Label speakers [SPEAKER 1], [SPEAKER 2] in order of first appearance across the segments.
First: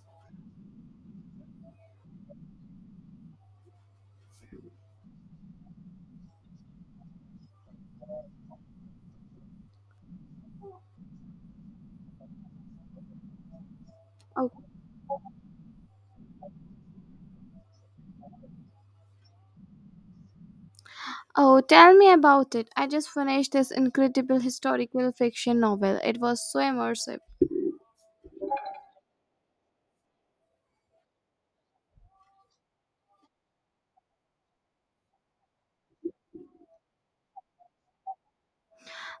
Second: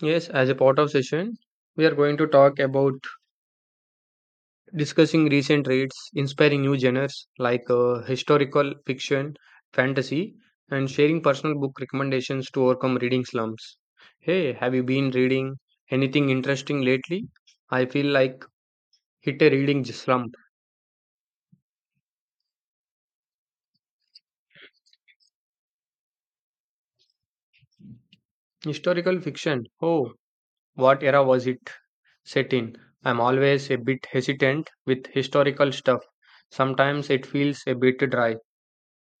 [SPEAKER 1] Yes, as a part of session, we are going to talk about discussing recent reads, inspiring new genres like historical fiction, fantasy, and sharing personal book recommendations to overcome reading slumps.
[SPEAKER 2] Oh,
[SPEAKER 1] Hey, have you been reading anything interesting lately? I feel like hit a reading slump.
[SPEAKER 2] oh, tell me about it. I just finished this incredible historical fiction novel. It was so immersive.
[SPEAKER 1] Historical fiction. Oh, what era was it set in? I'm always a bit hesitant with historical stuff. Sometimes it feels a bit dry.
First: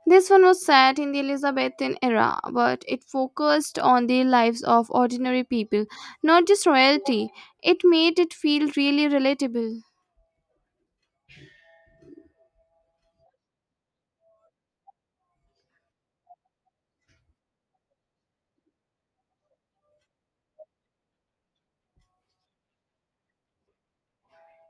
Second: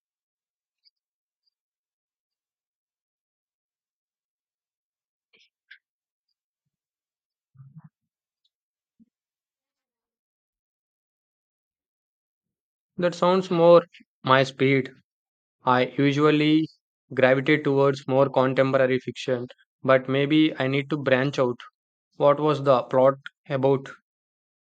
[SPEAKER 2] This one was set in the Elizabethan era, but it focused on the lives of ordinary people, not just royalty. It made it feel really relatable.
[SPEAKER 1] That sounds more my speed. I usually gravitate towards more contemporary fiction, but maybe I need to branch out. What was the plot about?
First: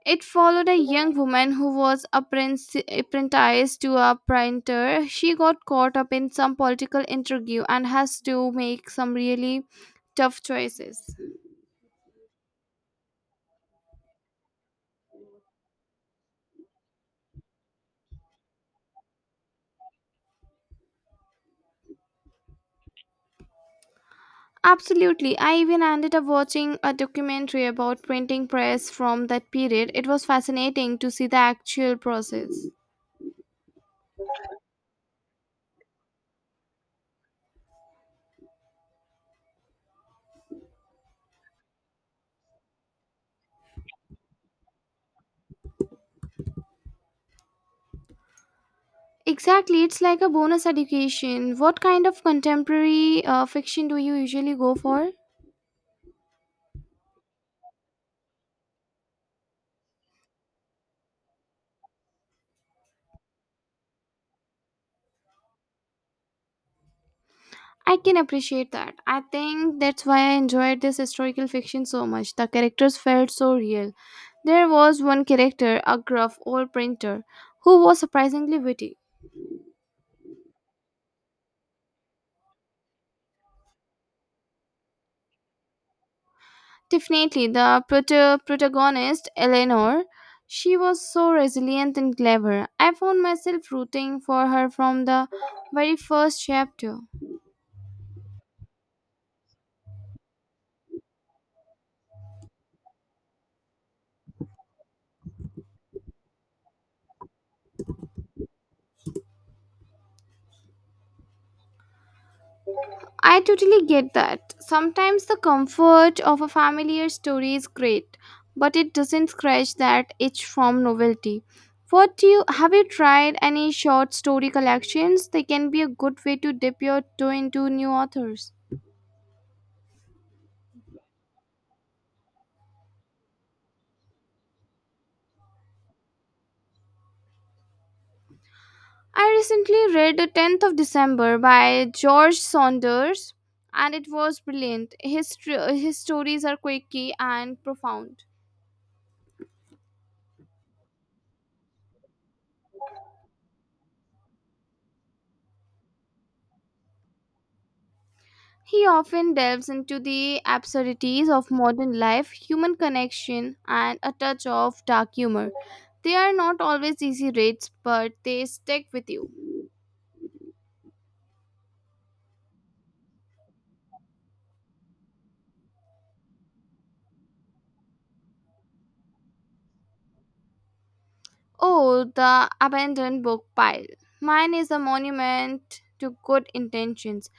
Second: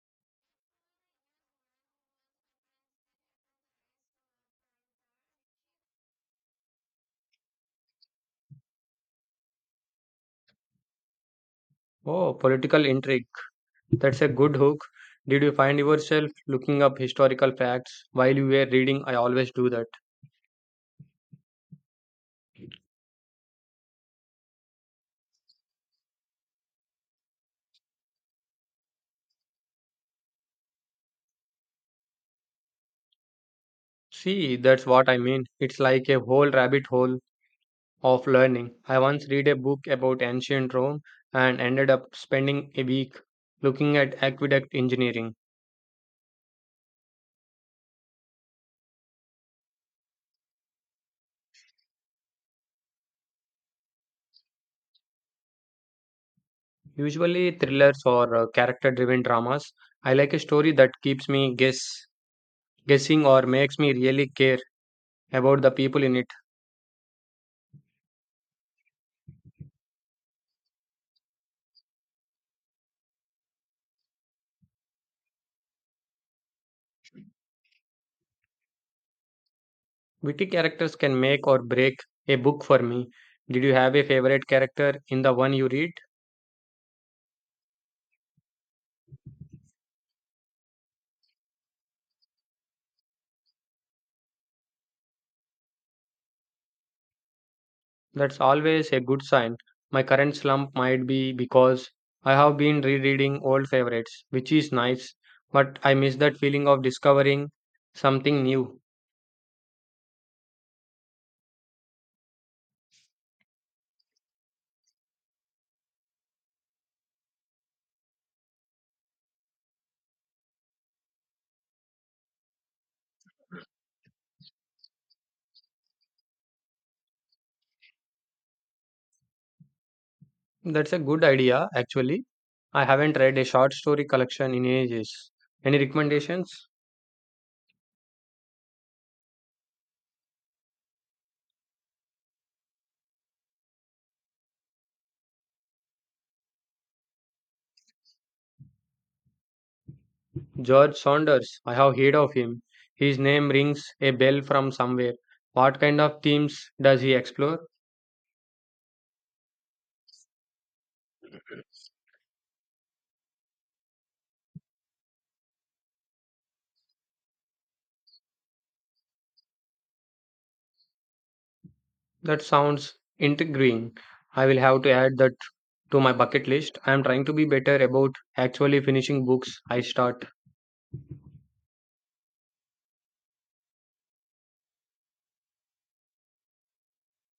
[SPEAKER 2] It followed a young woman who was apprenticed to a printer. She got caught up in some political intrigue and has to make some really tough choices.
[SPEAKER 1] Oh, political intrigue. That's a good hook. Did you find yourself looking up historical facts while you were reading? I always do that.
[SPEAKER 2] Absolutely. I even ended up watching a documentary about printing press from that period. It was fascinating to see the actual process.
[SPEAKER 1] See, that's what I mean. It's like a whole rabbit hole of learning. I once read a book about ancient Rome and ended up spending a week looking at aqueduct engineering.
[SPEAKER 2] Exactly. It's like a bonus education. What kind of contemporary fiction do you usually go for?
[SPEAKER 1] Usually thrillers or character-driven dramas. I like a story that keeps me guessing or makes me really care about the people in it.
[SPEAKER 2] I can appreciate that. I think that's why I enjoyed this historical fiction so much. The characters felt so real. There was one character, a gruff old printer, who was surprisingly witty.
[SPEAKER 1] Witty characters can make or break a book for me. Did you have a favorite character in the one you read?
[SPEAKER 2] Definitely, the protagonist, Eleanor, she was so resilient and clever. I found myself rooting for her from the very first chapter.
[SPEAKER 1] That's always a good sign. My current slump might be because I have been rereading old favorites, which is nice, but I miss that feeling of discovering something new.
[SPEAKER 2] I totally get that. Sometimes the comfort of a familiar story is great, but it doesn't scratch that itch from novelty. What do you have you tried any short story collections? They can be a good way to dip your toe into new authors.
[SPEAKER 1] That's a good idea, actually. I haven't read a short story collection in ages. Any recommendations?
[SPEAKER 2] I recently read The 10th of December by George Saunders and it was brilliant. His stories are quirky and profound.
[SPEAKER 1] George Saunders. I have heard of him. His name rings a bell from somewhere. What kind of themes does he explore?
[SPEAKER 2] He often delves into the absurdities of modern life, human connection, and a touch of dark humor. They are not always easy reads, but they stick with you.
[SPEAKER 1] That sounds intriguing. I will have to add that to my bucket list. I am trying to be better about actually finishing books I start.
[SPEAKER 2] Oh, the abandoned book pile. Mine is a monument to good intentions.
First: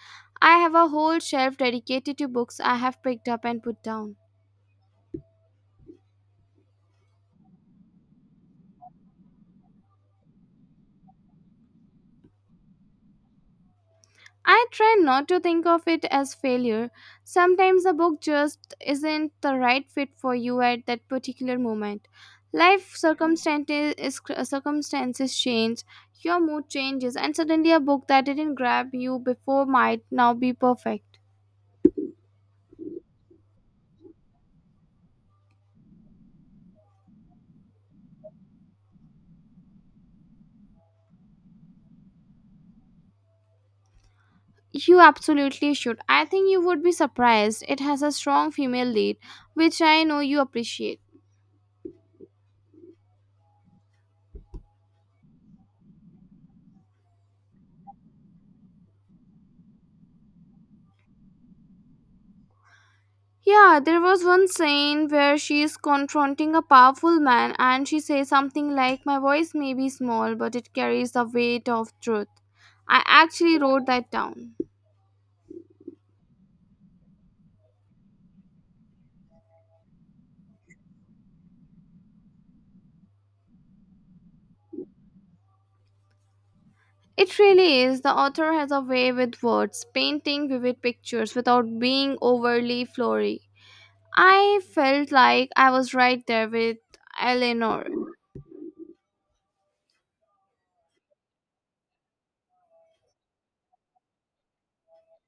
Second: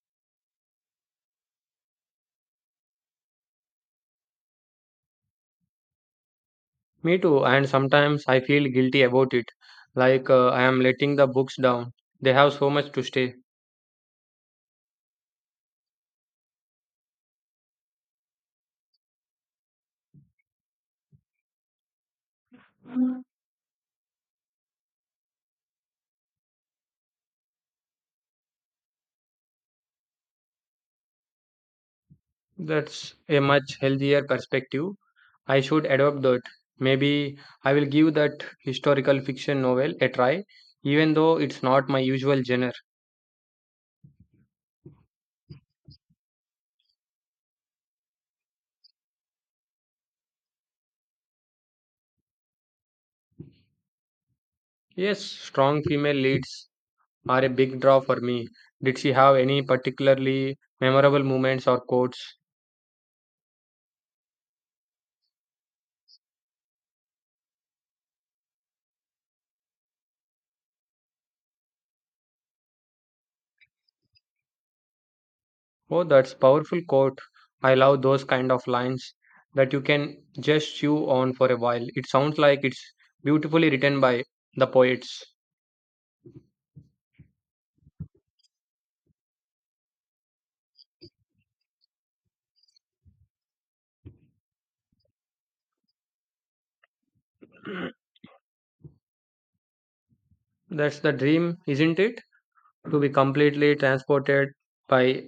[SPEAKER 2] I have a whole shelf dedicated to books I have picked up and put down.
[SPEAKER 1] Me too, and sometimes I feel guilty about it, like I am letting the books down. They have so much to stay.
[SPEAKER 2] I try not to think of it as failure. Sometimes a book just isn't the right fit for you at that particular moment. Life circumstances change, your mood changes, and suddenly a book that didn't grab you before might now be perfect.
[SPEAKER 1] That's a much healthier perspective. I should adopt that. Maybe I will give that historical fiction novel a try, even though it's not my usual genre.
[SPEAKER 2] You absolutely should. I think you would be surprised. It has a strong female lead, which I know you appreciate.
[SPEAKER 1] Yes, strong female leads are a big draw for me. Did she have any particularly memorable moments or quotes?
[SPEAKER 2] Yeah, there was one scene where she is confronting a powerful man and she says something like, "My voice may be small, but it carries the weight of truth." I actually wrote that down.
[SPEAKER 1] Oh, that's powerful quote. I love those kind of lines that you can just chew on for a while. It sounds like it's beautifully written by the poets.
[SPEAKER 2] It really is. The author has a way with words, painting vivid pictures without being overly flowery. I felt like I was right there with Eleanor.
[SPEAKER 1] That's the dream, isn't it? To be completely transported by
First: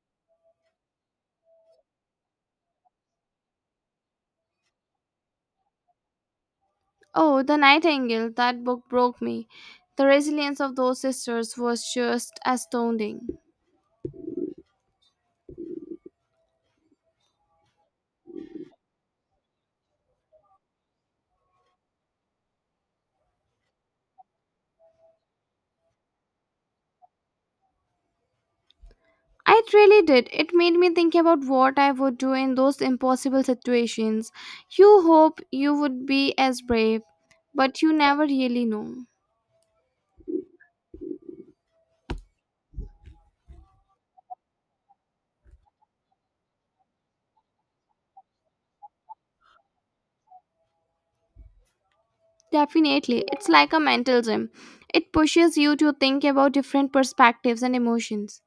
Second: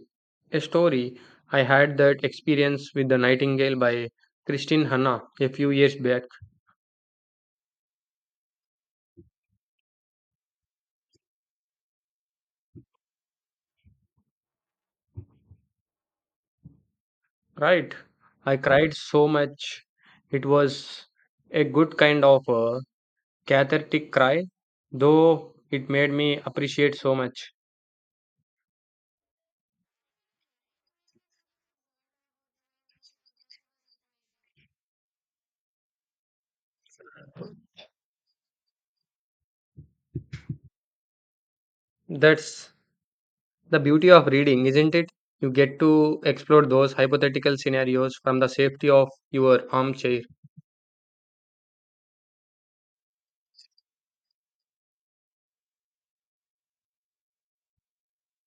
[SPEAKER 1] a story. I had that experience with The Nightingale by Christine Hanna a few years back.
[SPEAKER 2] Oh, The Nightingale, that book broke me. The resilience of those sisters was just astounding.
[SPEAKER 1] Right. I cried so much. It was a good kind of a cathartic cry, though it made me appreciate so much.
[SPEAKER 2] It really did. It made me think about what I would do in those impossible situations. You hope you would be as brave, but you never really know.
[SPEAKER 1] That's the beauty of reading, isn't it? You get to explore those hypothetical scenarios from the safety of your armchair.
[SPEAKER 2] Definitely, it's like a mental gym. It pushes you to think about different perspectives and emotions.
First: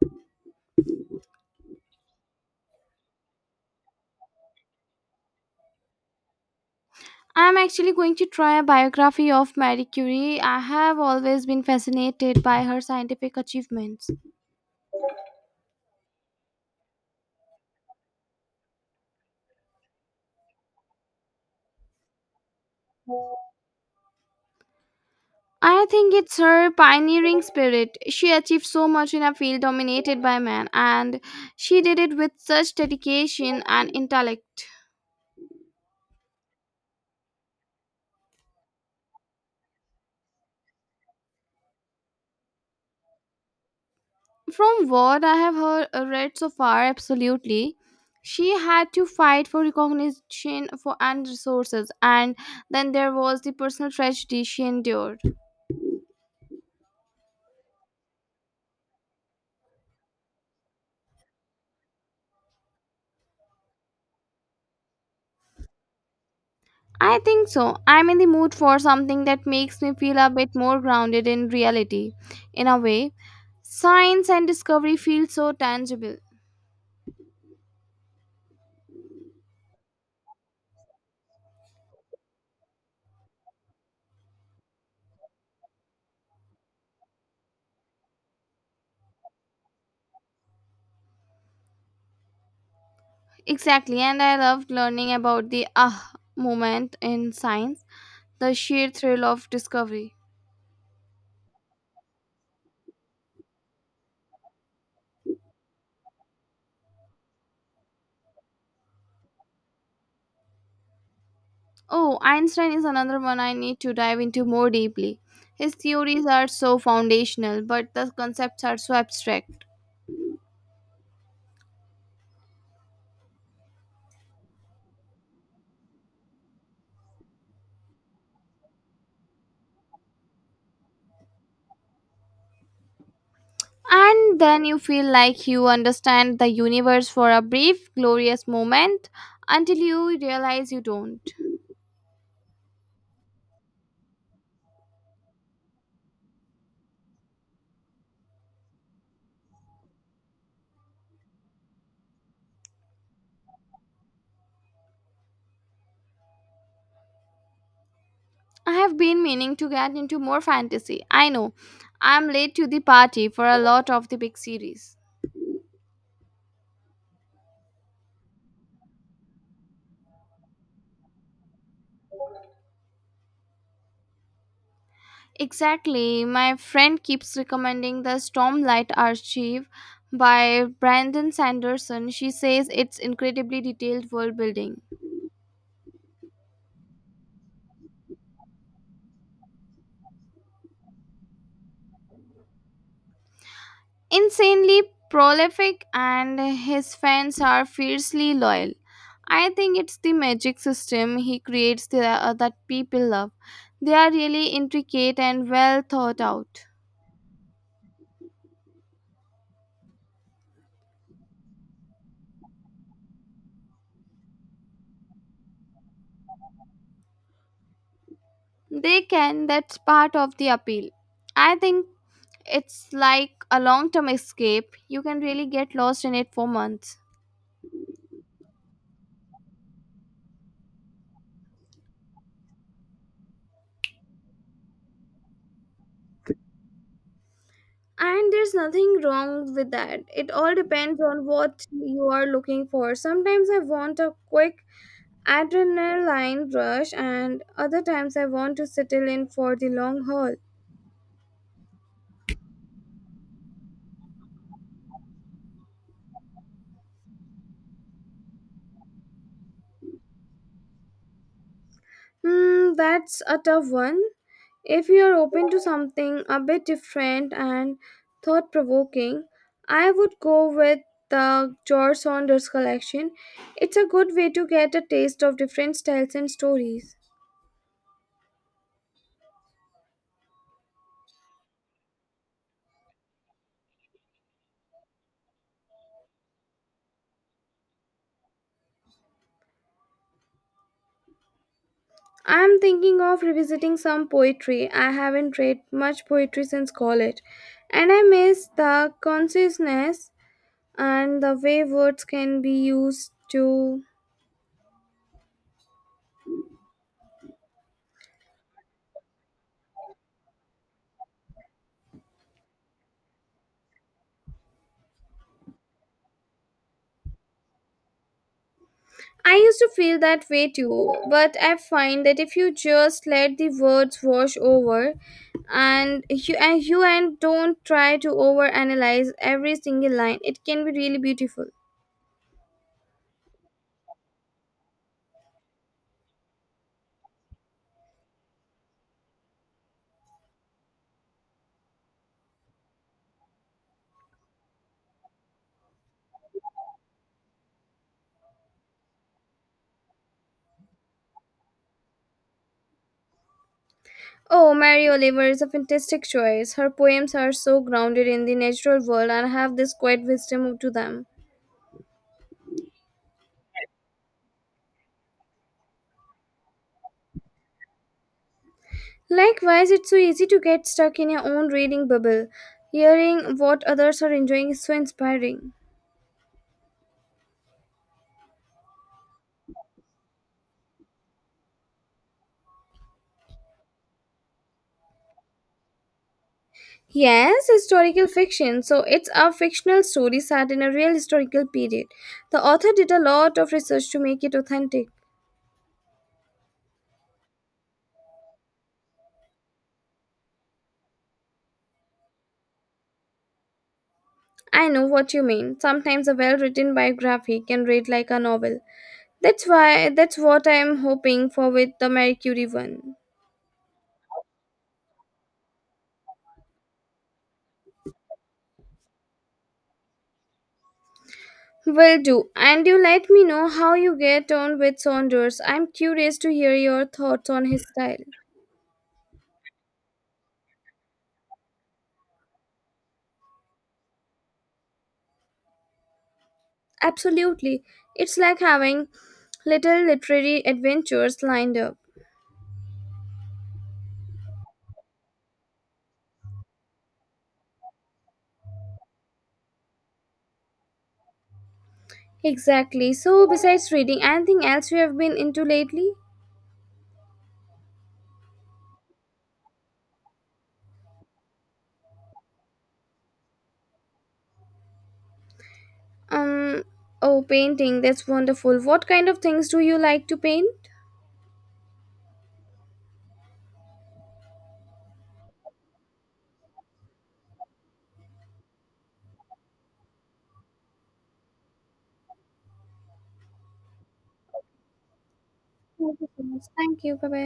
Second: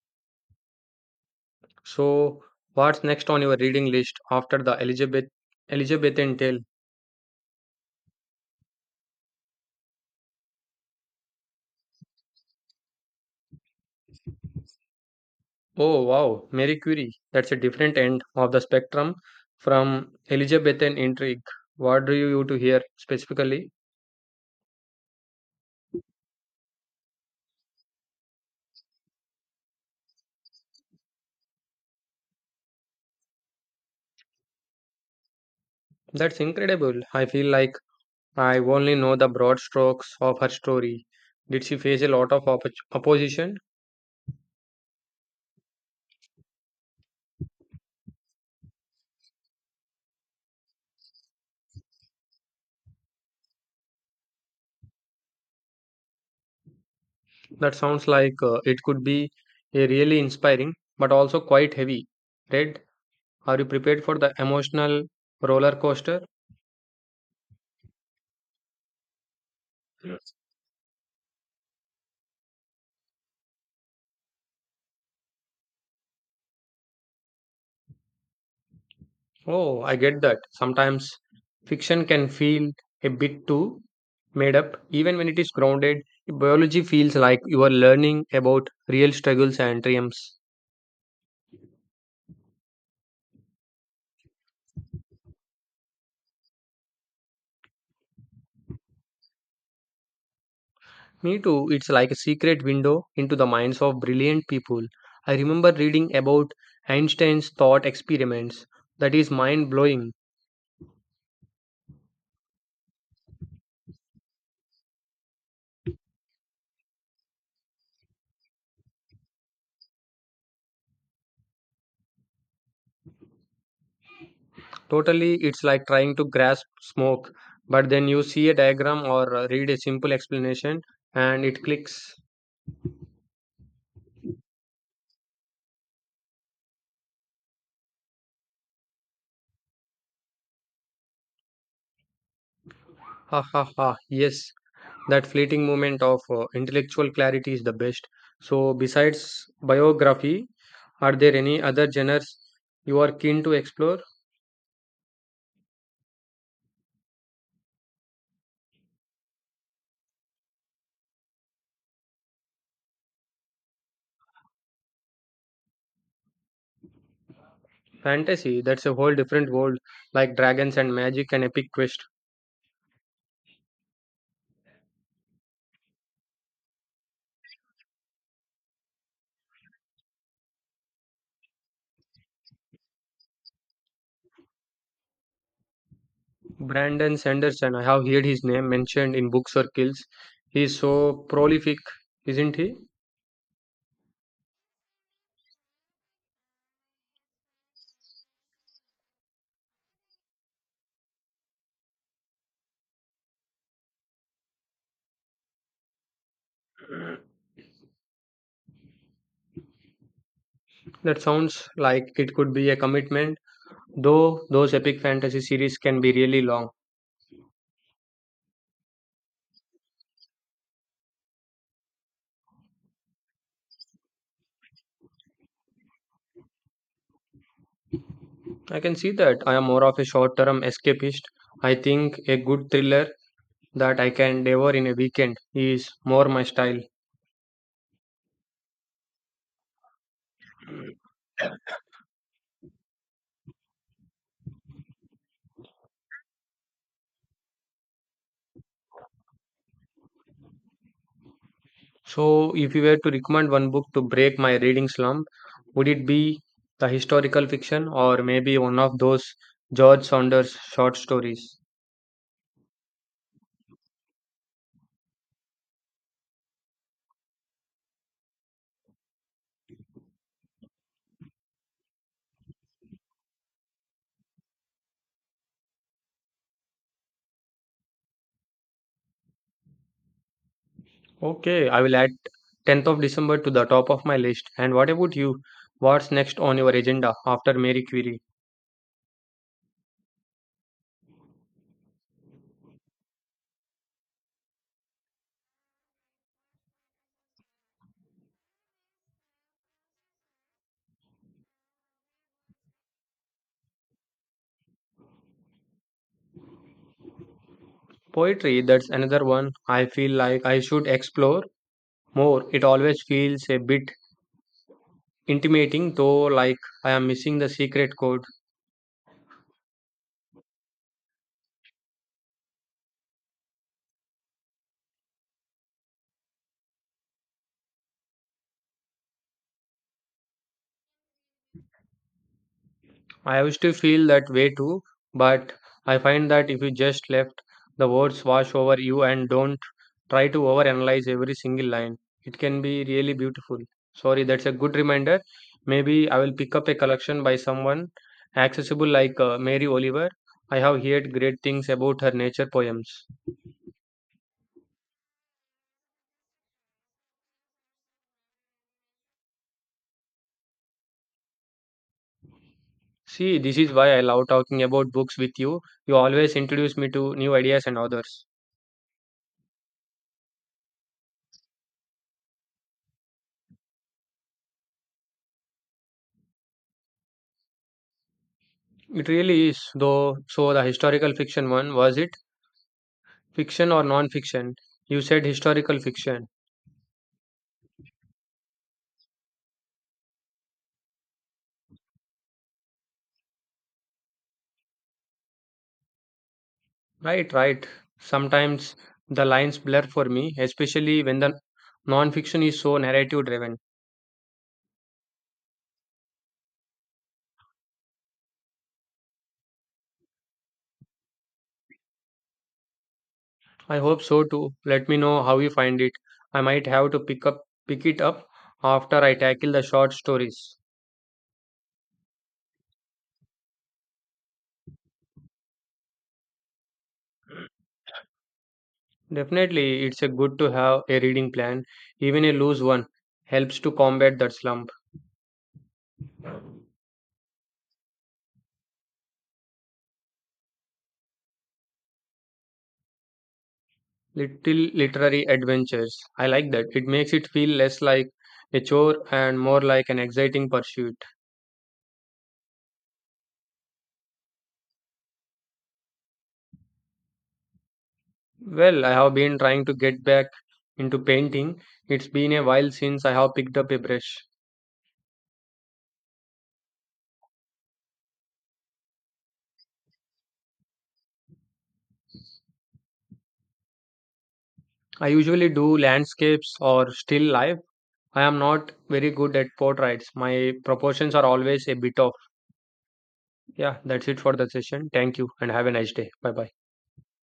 [SPEAKER 1] So, what's next on your reading list after the Elizabethan tale?
[SPEAKER 2] I'm actually going to try a biography of Marie Curie. I have always been fascinated by her scientific achievements.
[SPEAKER 1] Oh wow, Mary Curie. That's a different end of the spectrum from Elizabethan intrigue. What do you to hear specifically?
[SPEAKER 2] I think it's her pioneering spirit. She achieved so much in a field dominated by men, and she did it with such dedication and intellect.
[SPEAKER 1] That's incredible. I feel like I only know the broad strokes of her story. Did she face a lot of opposition?
[SPEAKER 2] From what I have heard, read so far, absolutely. She had to fight for recognition for and resources, and then there was the personal tragedy she endured.
[SPEAKER 1] That sounds like it could be a really inspiring, but also quite heavy. Read? Are you prepared for the emotional roller coaster?
[SPEAKER 2] I think so. I'm in the mood for something that makes me feel a bit more grounded in reality, in a way. Science and discovery feel so tangible.
[SPEAKER 1] Oh, I get that. Sometimes fiction can feel a bit too made up, even when it is grounded. Biology feels like you are learning about real struggles and triumphs.
[SPEAKER 2] Exactly, and I loved learning about the ah moment in science, the sheer thrill of discovery.
[SPEAKER 1] Me too, it's like a secret window into the minds of brilliant people. I remember reading about Einstein's thought experiments. That is mind blowing.
[SPEAKER 2] Oh, Einstein is another one I need to dive into more deeply. His theories are so foundational, but the concepts are so abstract.
[SPEAKER 1] Totally, it's like trying to grasp smoke, but then you see a diagram or read a simple explanation and it clicks.
[SPEAKER 2] And then you feel like you understand the universe for a brief, glorious moment until you realize you don't.
[SPEAKER 1] Ha ha ha, yes. That fleeting moment of intellectual clarity is the best. So besides biography, are there any other genres you are keen to explore?
[SPEAKER 2] I have been meaning to get into more fantasy. I know I'm late to the party for a lot of the big series.
[SPEAKER 1] Fantasy, that's a whole different world, like dragons and magic and epic quest.
[SPEAKER 2] Exactly. My friend keeps recommending the Stormlight Archive by Brandon Sanderson. She says it's incredibly detailed world building,
[SPEAKER 1] Brandon Sanderson, I have heard his name mentioned in book circles. He's so prolific, isn't he?
[SPEAKER 2] insanely prolific, and his fans are fiercely loyal. I think it's the magic system he creates that people love. They are really intricate and well thought out.
[SPEAKER 1] That sounds like it could be a commitment, though. Those epic fantasy series can be really long.
[SPEAKER 2] They can, that's part of the appeal. I think it's like a long term escape. You can really get lost in it for months.
[SPEAKER 1] I can see that. I am more of a short term escapist. I think a good thriller that I can devour in a weekend is more my style.
[SPEAKER 2] And there's nothing wrong with that. It all depends on what you are looking for. Sometimes I want a quick adrenaline rush, and other times I want to settle in for the long haul.
[SPEAKER 1] So, if you were to recommend one book to break my reading slump, would it be the historical fiction or maybe one of those George Saunders short stories?
[SPEAKER 2] Hmm, that's a tough one. If you are open to something a bit different and thought provoking, I would go with the George Saunders collection. It's a good way to get a taste of different styles and stories.
[SPEAKER 1] Okay, I will add 10th of December to the top of my list. And what about you? What's next on your agenda after Mary Curie?
[SPEAKER 2] I am thinking of revisiting some poetry. I haven't read much poetry since college, and I miss the consciousness and the way words can be used to.
[SPEAKER 1] Poetry, that's another one I feel like I should explore more. It always feels a bit intimating, though, like I am missing the secret code.
[SPEAKER 2] I used to feel that way too, but I find that if you just let the words wash over and you and you and don't try to overanalyze every single line, it can be really beautiful.
[SPEAKER 1] I used to feel that way too, but I find that if you just left the words wash over you and don't try to overanalyze every single line, it can be really beautiful. Sorry, that's a good reminder. Maybe I will pick up a collection by someone accessible like Mary Oliver. I have heard great things about her nature poems.
[SPEAKER 2] Oh, Mary Oliver is a fantastic choice. Her poems are so grounded in the natural world and have this quiet wisdom to them.
[SPEAKER 1] See, this is why I love talking about books with you. You always introduce me to new ideas and authors.
[SPEAKER 2] Likewise, it's so easy to get stuck in your own reading bubble. Hearing what others are enjoying is so inspiring.
[SPEAKER 1] It really is, though. So, the historical fiction one was it? Fiction or non-fiction? You said historical fiction.
[SPEAKER 2] Yes, historical fiction. So it's a fictional story set in a real historical period. The author did a lot of research to make it authentic.
[SPEAKER 1] Right, right. Sometimes the lines blur for me, especially when the non-fiction is so narrative driven.
[SPEAKER 2] I know what you mean. Sometimes a well-written biography can read like a novel. That's what I'm hoping for with the Marie Curie one.
[SPEAKER 1] I hope so too. Let me know how you find it. I might have to pick it up after I tackle the short stories.
[SPEAKER 2] Will do. And you let me know how you get on with Saunders. I'm curious to hear your thoughts on his style.
[SPEAKER 1] Definitely, it's a good to have a reading plan. Even a loose one helps to combat that slump.
[SPEAKER 2] Absolutely. It's like having little literary adventures lined up.
[SPEAKER 1] Little literary adventures. I like that. It makes it feel less like a chore and more like an exciting pursuit.
[SPEAKER 2] Exactly. So, besides reading, anything else you have been into lately?
[SPEAKER 1] Well, I have been trying to get back into painting. It's been a while since I have picked up a brush.
[SPEAKER 2] Um, oh, painting. That's wonderful. What kind of things do you like to paint?
[SPEAKER 1] I usually do landscapes or still life. I am not very good at portraits. My proportions are always a bit off. Yeah, that's it for the session. Thank you and have a nice
[SPEAKER 2] Thank you
[SPEAKER 1] day.
[SPEAKER 2] so
[SPEAKER 1] Bye
[SPEAKER 2] much.
[SPEAKER 1] bye.
[SPEAKER 2] Thank you. Bye bye.